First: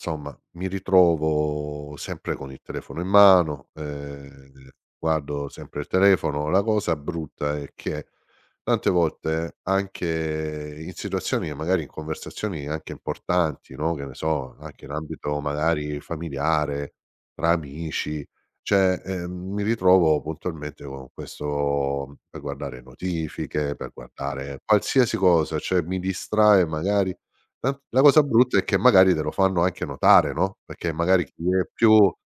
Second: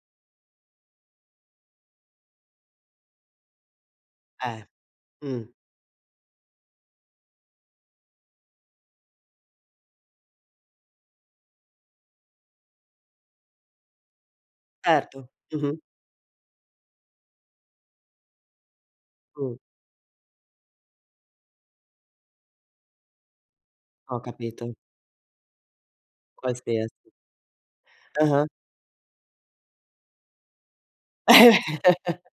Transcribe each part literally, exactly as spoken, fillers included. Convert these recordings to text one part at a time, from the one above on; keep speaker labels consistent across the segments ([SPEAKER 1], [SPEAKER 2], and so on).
[SPEAKER 1] Somma, mi ritrovo sempre con il telefono in mano,
[SPEAKER 2] Eh,
[SPEAKER 1] ehm, guardo
[SPEAKER 2] mh.
[SPEAKER 1] sempre il telefono. La cosa brutta è che tante volte anche in situazioni, che magari in conversazioni anche importanti, no, che ne so, anche in
[SPEAKER 2] Certo
[SPEAKER 1] ambito
[SPEAKER 2] mh-mh.
[SPEAKER 1] magari familiare tra amici, ceh, ehm,
[SPEAKER 2] Mh.
[SPEAKER 1] mi ritrovo puntualmente con questo per guardare notifiche, per
[SPEAKER 2] Ho
[SPEAKER 1] guardare
[SPEAKER 2] capito.
[SPEAKER 1] qualsiasi cosa, ceh mi distrae
[SPEAKER 2] Qualsiasi.
[SPEAKER 1] magari. La la cosa
[SPEAKER 2] Ah-ah.
[SPEAKER 1] brutta è che magari te lo fanno anche notare, no, perché magari chi è più,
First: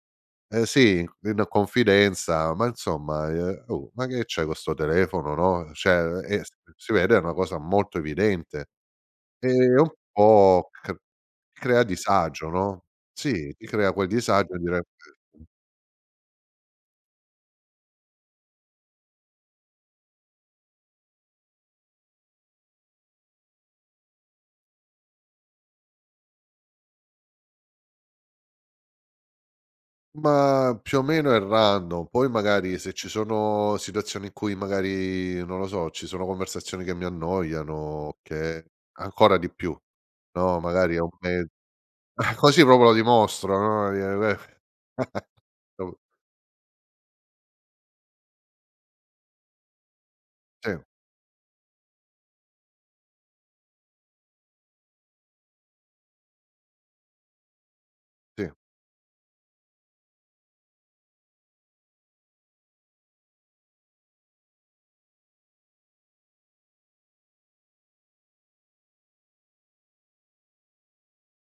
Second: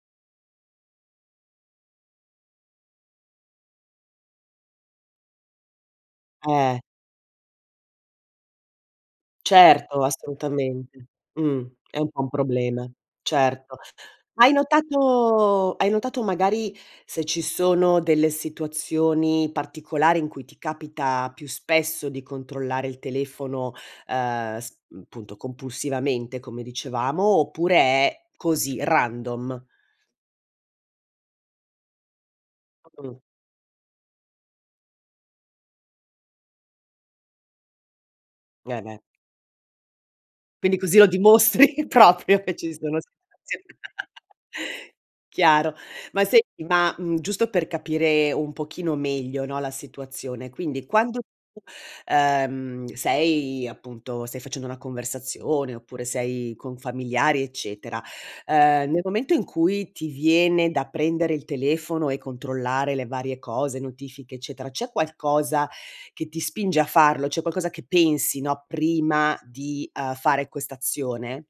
[SPEAKER 1] eh sì, in confidenza: "Ma insomma, ehm oh! Ma che c'hai co sto telefono?" No, ceh ehm, e
[SPEAKER 2] Eh
[SPEAKER 1] si vede è una cosa molto evidente. Ehm, un
[SPEAKER 2] Certo,
[SPEAKER 1] po' c
[SPEAKER 2] assolutamente, mh.
[SPEAKER 1] crea
[SPEAKER 2] È un po' un
[SPEAKER 1] disagio, no,
[SPEAKER 2] problema,
[SPEAKER 1] sì, mi
[SPEAKER 2] certo.
[SPEAKER 1] crea quel
[SPEAKER 2] Hai
[SPEAKER 1] disagio dire [unintelligible]
[SPEAKER 2] notato hai notato magari se ci sono delle situazioni particolari in cui ti capita più spesso di controllare il telefono, uhm, sp punto compulsivamente, come dicevamo, oppure è così, random?
[SPEAKER 1] Ma più o meno è random, poi magari se ci
[SPEAKER 2] Mh-mh.
[SPEAKER 1] sono situazioni in cui magari, non lo so, ci sono conversazioni che mi annoiano, che
[SPEAKER 2] Eh, beh.
[SPEAKER 1] ancora di più, no,
[SPEAKER 2] Quindi
[SPEAKER 1] magari
[SPEAKER 2] così
[SPEAKER 1] è
[SPEAKER 2] lo
[SPEAKER 1] un me
[SPEAKER 2] dimostri proprio che
[SPEAKER 1] così
[SPEAKER 2] ci
[SPEAKER 1] popo
[SPEAKER 2] sono situazi
[SPEAKER 1] dimostro, no, ie: "Beh!".
[SPEAKER 2] chiaro!
[SPEAKER 1] Dopo
[SPEAKER 2] Ma senti, ma, mhmm, giusto per capire un pochino meglio, no, la situazione,
[SPEAKER 1] Sì.
[SPEAKER 2] quindi quando tu, uhm, sei appunto stai facendo una conversazione oppure sei con familiari eccetera,
[SPEAKER 1] Sì.
[SPEAKER 2] uhm, nel momento in cui ti viene da prendere il telefono e controllare le varie cose, notifiche eccetera, c'è qualcosa che ti spinge a farlo? C'è qualcosa che pensi, no, prima di, uhm, fare quest'azione?